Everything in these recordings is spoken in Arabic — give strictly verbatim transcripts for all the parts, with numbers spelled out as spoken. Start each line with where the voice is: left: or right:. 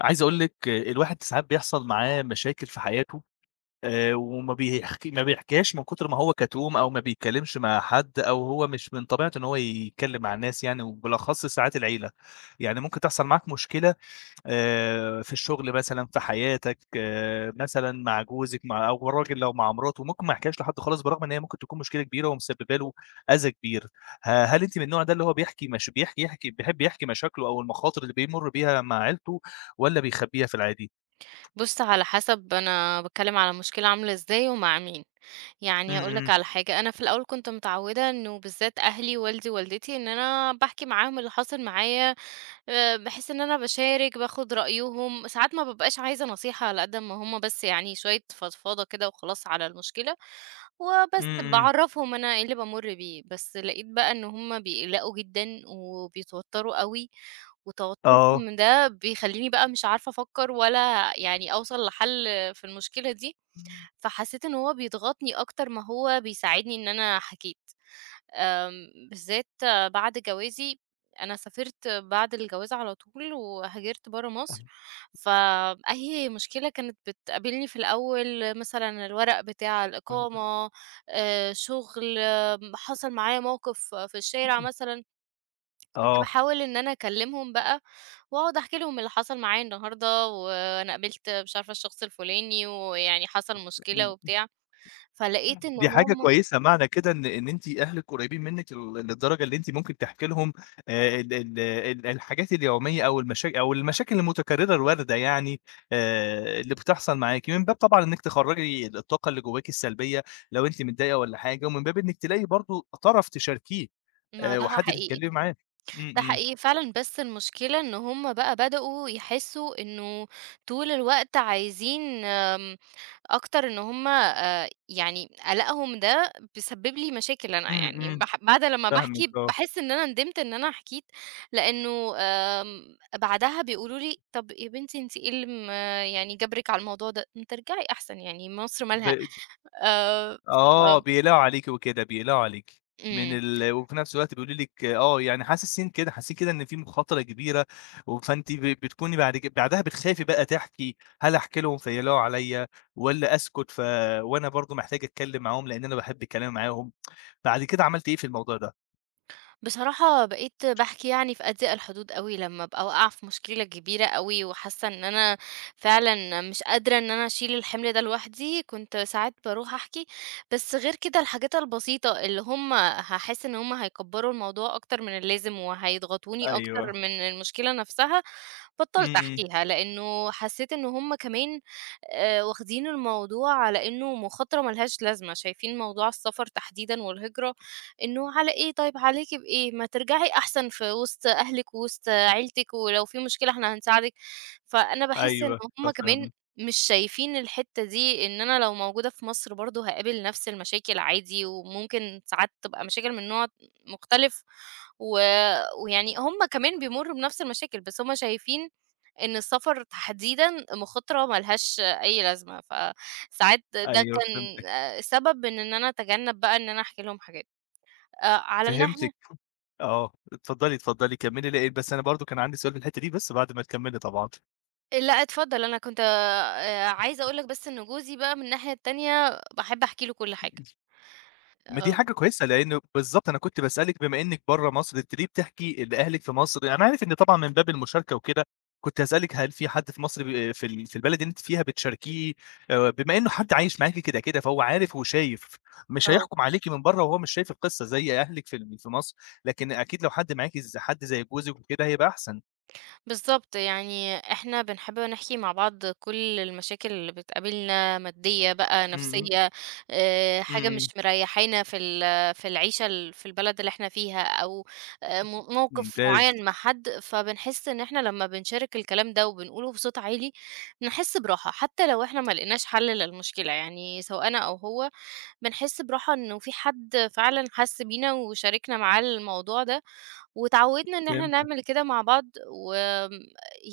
left: عايز أقول لِك آه، الواحد ساعات بيحصل معاه مشاكل في حياته. آآ، وما بيحك ما بيحكيهاش من كتر ما هو كتوم أو ما بيتكلمش مع حد أو هو مش من طبيعته إن هو يتكلم مع الناس، يعني وبالأخص ساعات العيلة. يعني ممكن تحصل معاك مشكلة آآ، في الشغل مثلًا، في حياتك، آآ، مثلًا مع جوزِك مع أو الراجل لو مع مراته، ممكن ما يحكيهاش لحد خالص برغم إن هي ممكن تكون مشكلة كبيرة ومسببة له أذى كبير. ه هل أنتِ من النوع ده اللي هو بيحكي مش بيحكي يحكي بيحب يحكي مشاكله أو المخاطر اللي بيمُر بيها مع عيلته، والّا بيخبيها في العادي؟
right: بُص، على حسب أنا باتكلم على مشكلة عاملة إزاي ومع مين.
left: إمم،
right: يعني هاقول لك
left: إمم.
right: على حاجة، أنا في الأول كنت متعودة إنه بالذات أهلي، والدي، والدتي، إن أنا باحكي معاهم اللي حاصل معايا، آآ بحيث إن أنا باشارك، باخد رأيهم، ساعات ما بابقاش عايزة نصيحة على قد ما هم بس يعني شوية فضفاضة كده وخلاص على المشكلة،
left: إمم،
right: وبس
left: إمم.
right: باعرّفهم أنا إيه اللي بامُر بيه. بس لقيت بقى إن هم بيقلقوا جدًا وبيتوتروا أوي وتوتُّرهم
left: آه.
right: من ده بيخلّيني بقى مش عارفة أفكّر ولا يعني أوصل لحل في المشكلة دي، فحسّيت إن هو بيضغطني أكتر ما هو بيساعدني إن أنا حكيت. آمم بالذات بعد جوازي، أنا سافرت بعد الجواز على طول وهاجرت برّه مصر، فأي مشكلة كانت بتقابلني في الأول مثلًا الورق بتاع الإقامة، آآ شُغل، أم، حصل معايا موقف في الشارع مثلًا كنت
left: آه.
right: باحاول إن أنا أكلّمهم بقى، وأقعد أحكي لهم اللي حصل معايا النهارده، وأنا قابلت مش عارفة الشخص الفلاني، ويعني حصل مشكلة وبتاع، فلقيت إن
left: دي حاجة
right: هُم
left: كويسة، معنى كده إن إن أنتِ أهلِك قريبين منِّك ل للدرجة اللي أنتِ ممكن تحكي لهم آآ ال ال ال الحاجات اليومية أو المشا أو المشاكل المتكررة الواردة، يعني آآ اللي بتحصل معاكِ، من باب طبعًا إنِّك تخرّجي الطاقة اللي جواكِ السلبية لو أنتِ متضايقة والّا حاجة، ومن باب إنِّك تلاقي برضه طرف تشاركيه
right: ما
left: آآ
right: ده
left: وحد
right: حقيقي،
left: تتكلمي معاه. إمم،
right: ده
left: إمم.
right: حقيقي فعلًا، بس المشكلة إن هُم بقى بدأوا يحسّوا إنه طول الوقت عايزين آمم أكتر إن هُم آآ يعني قلقهم ده بيسبب لي مشاكل أنا،
left: إمم،
right: يعني
left: إمم.
right: باح بعد لمّا
left: فاهمِك،
right: باحكي
left: آه.
right: باحس إن أنا ندمت إن أنا حكيت، لإنه آمم بعدها بيقولوا لي: "طب يا بنتي أنتِ إيه اللي م يعني جبرِك على الموضوع ده؟ ما ترجعي أحسن يعني مصر مالها."
left: ب
right: آآ ف
left: آه، بيقلقوا عليكِ وكده، بيقلقوا عليكِ، من
right: إمم.
left: ال وفي نفس الوقت بيقولوا لِك آه، يعني حاسسين كده حاسين كده إن في مخاطرة كبيرة، و فأنتِ ب بتكوني بعد ك بعدها بتخافي بقى تحكي، هل أحكي لهم فيقلقوا عليَّ والّا أسكت؟ ف وأنا برضه محتاجة أتكلم معاهم لإن أنا باحب الكلام معاهم. بعد كده عملتِ إيه في الموضوع ده؟
right: بصراحة بقيت باحكي يعني في أضيق الحدود أوي، لمّا أبقى واقعة في مشكلة كبيرة أوي وحاسة إن أنا فعلًا مش قادرة إن أنا أشيل الحمل ده لوحدي، كنت ساعات باروح أحكي، بس غير كده الحاجات البسيطة اللي هُم هاحس إن هُم هيكبّروا الموضوع أكتر من اللازم وهيضغطوني أكتر
left: أيوه.
right: من المشكلة نفسها،
left: إمم،
right: بطّلت
left: إمم.
right: أحكيها، لإنه حسيت إن هُم كمان آآ واخدين الموضوع على إنه مخاطرة ما لهاش لازمة، شايفين موضوع السفر تحديدًا والهجرة إنه على إيه طيب، عليكِ بإيه؟ ما ترجعي أحسن في وسط أهلِك ووسط عيلتِك، ولو في مشكلة إحنا هنساعدِك. فأنا باحس إن
left: أيوه، آه
right: هُم كمان
left: فاهمِك.
right: مش شايفين الحتّة دي، إن أنا لو موجودة في مصر برضه هاقابل نفس المشاكل عادي، وممكن ساعات تبقى مشاكل من نوع مختلف، و ويعني هُم كمان بيمرّوا بنفس المشاكل، بس هُم شايفين إن السفر تحديدًا مخاطرة ما لهاش أي لازمة، فساعات ده
left: أيوه
right: كان
left: فهمتِك.
right: آآ سبب من إن أنا أتجنب بقى إن أنا أحكي لهم حاجات. آآ على الناحية
left: فهمتِك. آه، اتفضلي، اتفضلي كمّلي، لأ بس أنا برضه كان عندي سؤال في الحتة دي، بس بعد ما تكمّلي طبعًا.
right: لأ اتفضل، أنا كنت آآ عايزة أقول لك بس إن جوزي بقى من الناحية التانية باحب أحكي له كل حاجة.
left: ما دي
right: آه.
left: حاجة كويسة، لإن بالضبط أنا كنت باسألِك بما إنِّك برّه مصر، أنتِ ليه بتحكي لأهلِك في مصر؟ يعني أنا عارف إن طبعًا من باب المشاركة وكده، كنت هاسألِك هل في حد في مصر ب في ال في البلد اللي أنتِ فيها بتشاركيه؟ آآ، بما إنه حد عايش معاكِ كده، كده فهو عارف وشايف، مش
right: آه.
left: هيحكم عليكِ من برّه وهو مش شايف القصة زي أهلِك في ال في مصر، لكن أكيد لو حد معاكِ ز حد زي جوزِك وكده هيبقى أحسن.
right: بالضبط، يعني إحنا بنحب نحكي مع بعض كل المشاكل اللي بتقابلنا مادية بقى،
left: إمم، إمم.
right: نفسية، آآ،
left: إمم،
right: حاجة مش
left: إمم.
right: مريحانا في ال في العيشة ال في البلد اللي إحنا فيها، أو آآ، مو موقف
left: ممتاز.
right: معيّن مع حد، فبنحس إن إحنا لمّا بنشارك الكلام ده وبنقوله بصوت عالي، بنحس براحة، حتى لو إحنا ما لقيناش حل للمشكلة، يعني سواء أنا أو هو، بنحس براحة إنه في حد فعلًا حَس بينا وشاركنا معاه الموضوع ده، واتعودنا إن إحنا
left: فهمت.
right: نعمل كده مع بعض، وآمم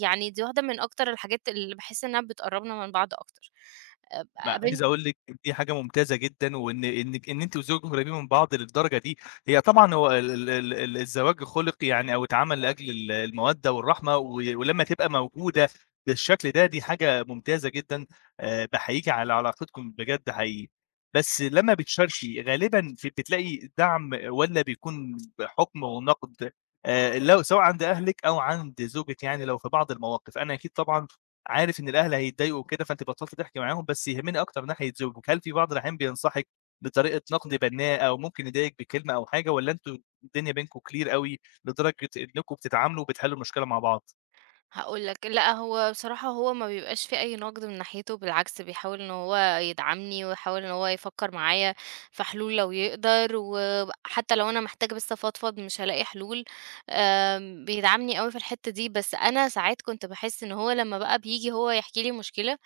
right: يعني دي واحدة من أكتر الحاجات اللي باحس إنها بتقرّبنا من بعض أكتر. آآ
left: ما عايز
right: قابلت
left: أقول لِك إن دي حاجة ممتازة جدًا، وإن إنِك إن أنتِ وزوجِك قريبين من بعض للدرجة دي. هي طبعًا هو ال ال ال ال الزواج خُلِق، يعني أو اتعمل لأجل ال المودة والرحمة، و ولمّا تبقى موجودة بالشكل ده، دي حاجة ممتازة جدًا. آآ باحييكِ على علاقتكم بجد حقيقي. بس لمّا بتشاركي غالبًا ف بتلاقي دعم والّا بيكون حُكم ونقد آآ لو سواء عند أهلِك أو عند زوجِك، يعني لو في بعض المواقف؟ أنا أكيد طبعًا عارف إن الأهل هيتضايقوا وكده، فأنتِ بطّلتِ تحكي معاهم، بس يهمني أكتر ناحية زوجِك، هل في بعض الأحيان بينصحِك بطريقة نقد بنّاء أو ممكن يضايقِك بكلمة أو حاجة، والّا أنتم الدنيا بينكم clear أوي لدرجة إنكم بتتعاملوا وبتحلّوا المشكلة مع بعض؟
right: هاقول لك، لأ هو بصراحة هو ما بيبقاش في أي نقد من ناحيته، بالعكس بيحاول إن هو يدعمني، ويحاول إن هو يفكّر معايا في حلول لو يقدر، وحتى لو أنا محتاجة بس أفضفض مش هالاقي حلول، آمم بيدعمني أوي في الحتّة دي، بس أنا ساعات كنت باحس إن هو لمّا بقى بييجي هو يحكي لي مشكلة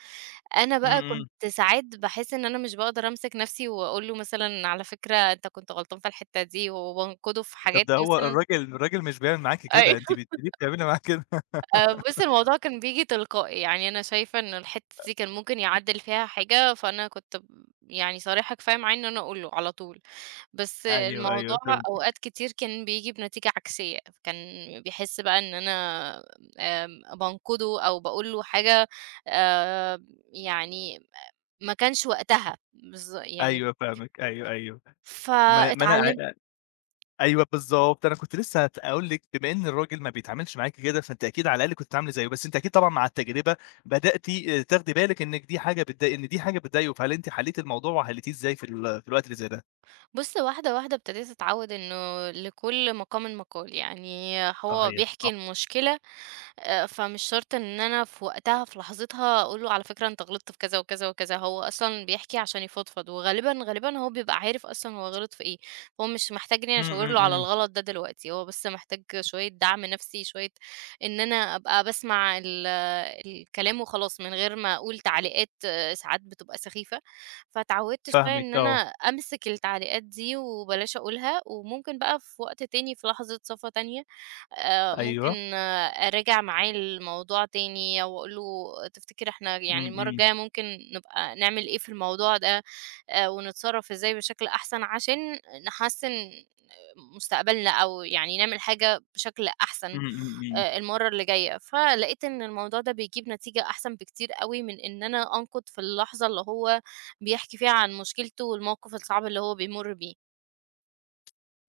right: أنا
left: إمم،
right: بقى
left: إمم.
right: كنت ساعات باحس إن أنا مش باقدر أمسك نَفْسي وأقول له مثلًا على فكرة أنت كنت غلطان في الحتّة دي، وبانقده في
left: طب
right: حاجات
left: ده هو
right: مثلًا
left: الراجل الراجل مش بيعمل معاكِ
right: أيوه.
left: كده، أنتِ بت ليه بتعملي معاه كده؟
right: آآ بُص الموضوع كان بييجي تلقائي، يعني أنا شايفة إن الحتّة دي كان ممكن يعدّل فيها حاجة، فأنا كنت ب يعني صريحة كفاية معاه إن أنا أقول له على طول، بس
left: أيوه،
right: الموضوع
left: أيوه فهمت.
right: أوقات كتير كان بييجي بنتيجة عكسية، كان بيحس بقى إن أنا آمم بانقده أو باقول له حاجة آآ يعني ما كانش وقتها بالض يعني
left: أيوه فاهمِك. أيوه، أيوه. ما ما
right: فاتعلمت
left: أنا أيوه بالضبط، أنا كنت لسه هت هاقول لِك بما إن الراجل ما بيتعاملش معاكِ كده، فأنتِ أكيد على الأقل كنتِ عاملة زيه، بس أنتِ أكيد طبعًا مع التجربة بدأتِ آآ تاخدي بالِك إنِّك دي حاجة بتضايق إن دي حاجة بتضايقه، فهل أنتِ حلّيتِ الموضوع وحلّيتيه إزاي في ال في الوقت اللي زي ده؟
right: بُص، واحدة، واحدة ابتديت أتعوّد إنه لكل مقامٍ مقال، يعني هو
left: صحيح،
right: بيحكي
left: صح.
right: المشكلة آآ، فمش شرط إن أنا في وقتها في لحظتها أقول له على فكرة أنت غلطت في كذا وكذا وكذا، هو أصلًا بيحكي عشان يفضفض، وغالبًا، غالبًا هو بيبقى عارف أصلًا هو غلط في إيه، هو مش محتاجني انا
left: إمم،
right: أشاور له
left: إمم،
right: على
left: إمم.
right: الغلط ده دلوقتي، هو بس محتاج شوية دعم نفسي، شوية إن أنا أبقى باسمع ال الكلام وخلاص من غير ما أقول تعليقات آه، ساعات بتبقى سخيفة. فاتعودت شوية
left: فاهمِك،
right: إن أنا
left: آه.
right: أمسك التعليقات دي وبلاش أقولها، وممكن بقى في وقت تاني في لحظة صفا تانية آآ ممكن
left: أيوه.
right: آه، أراجع معاه الموضوع تاني أو أقول له تفتكر إحنا
left: إمم،
right: يعني المرّة
left: إمم،
right: الجاية ممكن نبقى نعمل إيه في الموضوع ده آآ ونتصرّف إزاي بشكل أحسن عشان نحسّن مستقبلنا أو يعني نعمل حاجة بشكل أحسن.
left: إمم، إمم، إمم.
right: آآ المرّة اللي جاية، فلقيت إن الموضوع ده بيجيب نتيجة أحسن بكتير أوي من إن أنا أنقد في اللحظة اللي هو بيحكي فيها عن مشكلته والموقف الصعب اللي هو بيمُر بيه.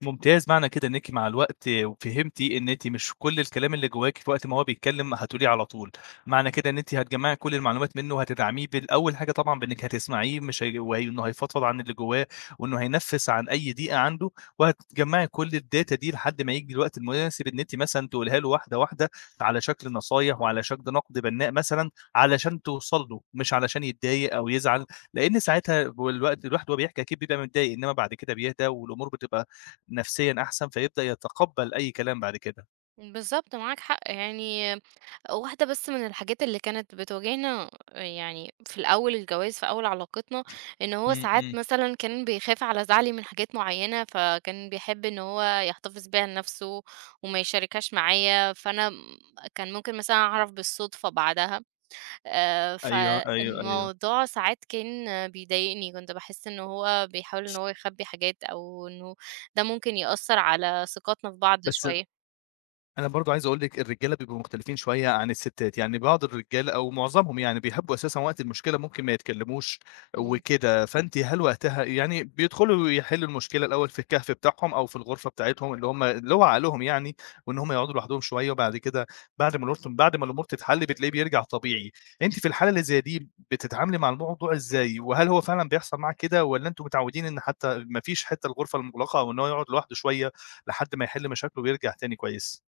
left: ممتاز، معنى كده إنِّك مع الوقت فهمتِ إن أنتِ مش كل الكلام اللي جواكِ في وقت ما هو بيتكلم هتقوليه على طول، معنى كده إن أنتِ هتجمّعي كل المعلومات منه وهتدعميه بال أول حاجة طبعًا بإنِّك هتسمعيه مش هي وإنه هيفضفض عن اللي جواه وإنه هينفّس عن أي ضيقة عنده، وهتجمّعي كل الdata دي لحد ما ييجي الوقت المناسب إن أنتِ مثلًا تقوليها له واحدة، واحدة، على شكل نصايح وعلى شكل نقد بنّاء مثلًا علشان توصل له، مش علشان يتضايق أو يزعل، لإن ساعتها والوقت الواحد وهو بيحكي أكيد بيبقى متضايق، إنما بعد كده بيهدى والأمور بتبقى نفسيًا أحسن، فيبدأ يتقبّل أي كلام بعد كده.
right: بالضبط، معاك حق، يعني واحدة بس من الحاجات اللي كانت بتواجهنا يعني في الأول الجواز، في أول علاقتنا، إن هو
left: إمم،
right: ساعات
left: إمم.
right: مثلًا كان بيخاف على زعلي من حاجات معيّنة، فكان بيحب إن هو يحتفظ بيها لنفسه وما يشاركهاش معايا، فأنا م كان ممكن مثلًا أعرف بالصدفة بعدها. آآ،
left: أيوه، أيوه، أيوه.
right: فالموضوع ساعات كان بيضايقني، كنت باحس إن هو بيحاول إن هو يخبّي حاجات أو إنه ده ممكن يأثّر على ثقتنا في بعض
left: بس
right: شوية.
left: أنا برضه عايز أقول لِك الرجالة بيبقوا مختلفين شوية عن الستات، يعني بعض الرجالة أو معظمهم يعني بيحبوا أساسًا وقت المشكلة ممكن ما يتكلموش
right: اهم.
left: وكده، فأنتِ هل وقتها يعني بيدخلوا يحلّوا المشكلة الأول في الكهف بتاعهم أو في الغرفة بتاعتهم اللي هم اللي هو عقلهم يعني، وإن هم يقعدوا لوحدهم شوية وبعد كده بعد ما الأمور بعد ما الأمور تتحل بتلاقيه بيرجع طبيعي، أنتِ في الحالة اللي زي دي بتتعاملي مع الموضوع إزاي؟ وهل هو فعلًا بيحصل معاك كده والّا أنتم متعودين إن حتى ما فيش حتى الغرفة المُغلقة أو إن هو يقعد لوحده شوية لحد ما يحل مشاكله ويرجع تاني كويس؟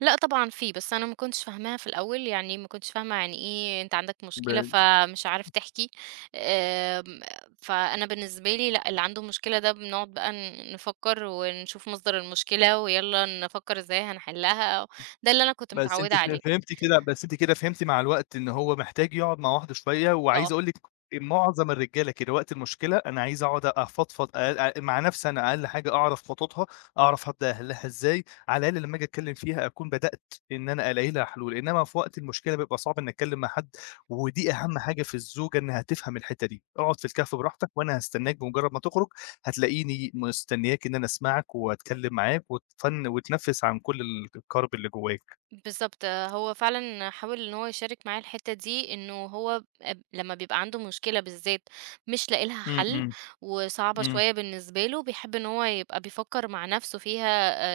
right: لأ طبعًا في، بس أنا ما كنتش فاهماها في الأول، يعني ما كنتش فاهمة يعني إيه أنت عندك مشكلة
left: بين
right: فمش عارف تحكي، آمم، فأنا بالنسبة لي لأ، اللي عنده مشكلة ده بنقعد بقى ن نفكّر ونشوف مصدر المشكلة ويالّا نفكّر إزاي هنحلّها، ده اللي أنا كنت
left: بس أنتِ
right: متعوّدة
left: ف
right: عليه.
left: فهمتِ كده، بس أنتِ كده فهمتِ مع الوقت إن هو محتاج يقعد مع واحده شوية، وعايز
right: آه.
left: أقول لِك معظم الرجالة كده وقت المشكلة، أنا عايز أقعد أفضفض أ أ مع نفسي، أنا أقل حاجة أعرف خططها، أعرف هابدأ أحلها إزاي، على الأقل لمّا آجي أتكلم فيها أكون بدأت إن أنا ألاقي لها حلول، إنما في وقت المشكلة بيبقى صعب إني أتكلم مع حد، ودي أهم حاجة في الزوجة إنها تفهم الحتة دي. اقعد في الكهف براحتك وأنا هاستناك، بمجرد ما تخرج هتلاقيني مستنياك إن أنا أسمعك وأتكلم معاك وتفن وتنفس عن كل ال الكرب اللي جواك.
right: بالضبط، آه، هو فعلًا حاول إن هو يشارك معايا الحتّة دي، إنه هو اب لمّا بيبقى عنده مشكلة بالذات مش لاقي لها
left: إمم،
right: حل
left: إمم،
right: وصعبة
left: إمم،
right: شوية بالنسبة له، بيحب إن هو يبقى بيفكّر مع نَفْسه فيها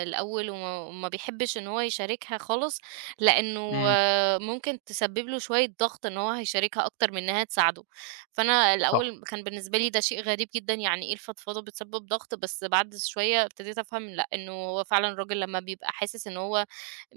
right: آآ الأول وما وما بيحبّش إن هو يشاركها خالص، لإنه
left: إمم.
right: آه، ممكن تسبّب له شوية ضغط إن هو هيشاركها أكتر من إنّها تساعده. فأنا
left: صح.
right: الأول كان بالنسبة لي ده شيء غريب جدًا، يعني إيه الفضفضة بتسبّب ضغط؟ بس بعد شوية ابتديت أفهم لأ، إنه هو فعلًا الراجل لمّا بيبقى حاسس إن هو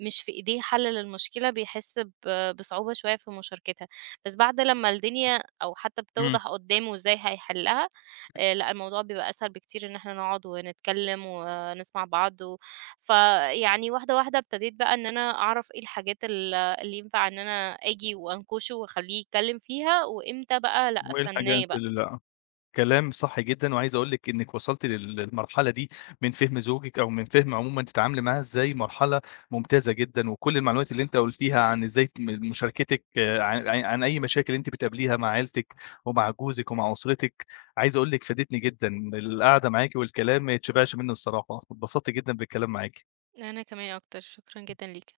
right: مش في إيديه حل للمشكلة بيحس ب بصعوبة شوية في مشاركتها، بس بعد لمّا الدنيا أو حتى
left: إمم.
right: بتوضح قدّامه إزاي هيحلها، آآ لأ الموضوع بيبقى أسهل بكتير إن إحنا نقعد ونتكلم ونسمع بعض و فيعني واحدة، واحدة ابتديت بقى إن أنا أعرف إيه الحاجات ال اللي ينفع إن أنا آجي وأنكشه وأخلّيه يتكلم فيها، وإمتى بقى لأ
left: وإيه الحاجات
right: أستناه بقى.
left: ال كلام صح جدًا، وعايز أقول لِك إنِّك وصلتِ لل للمرحلة دي من فهم زوجِك أو من فهم عمومًا تتعاملي معاها إزاي، مرحلة ممتازة جدًا، وكل المعلومات اللي أنتِ قُلتيها عن إزاي ت م مشاركتِك عن عن عن أي مشاكل أنتِ بتقابليها مع عيلتِك ومع جوزِك ومع أسرتِك، عايز أقول لِك فادتني جدًا، القعدة معاكِ والكلام ما يتشبعش منه الصراحة، اتبسطت جدًا بالكلام معاكِ.
right: أنا كمان أكتر، شكرًا جدًا ليكِ.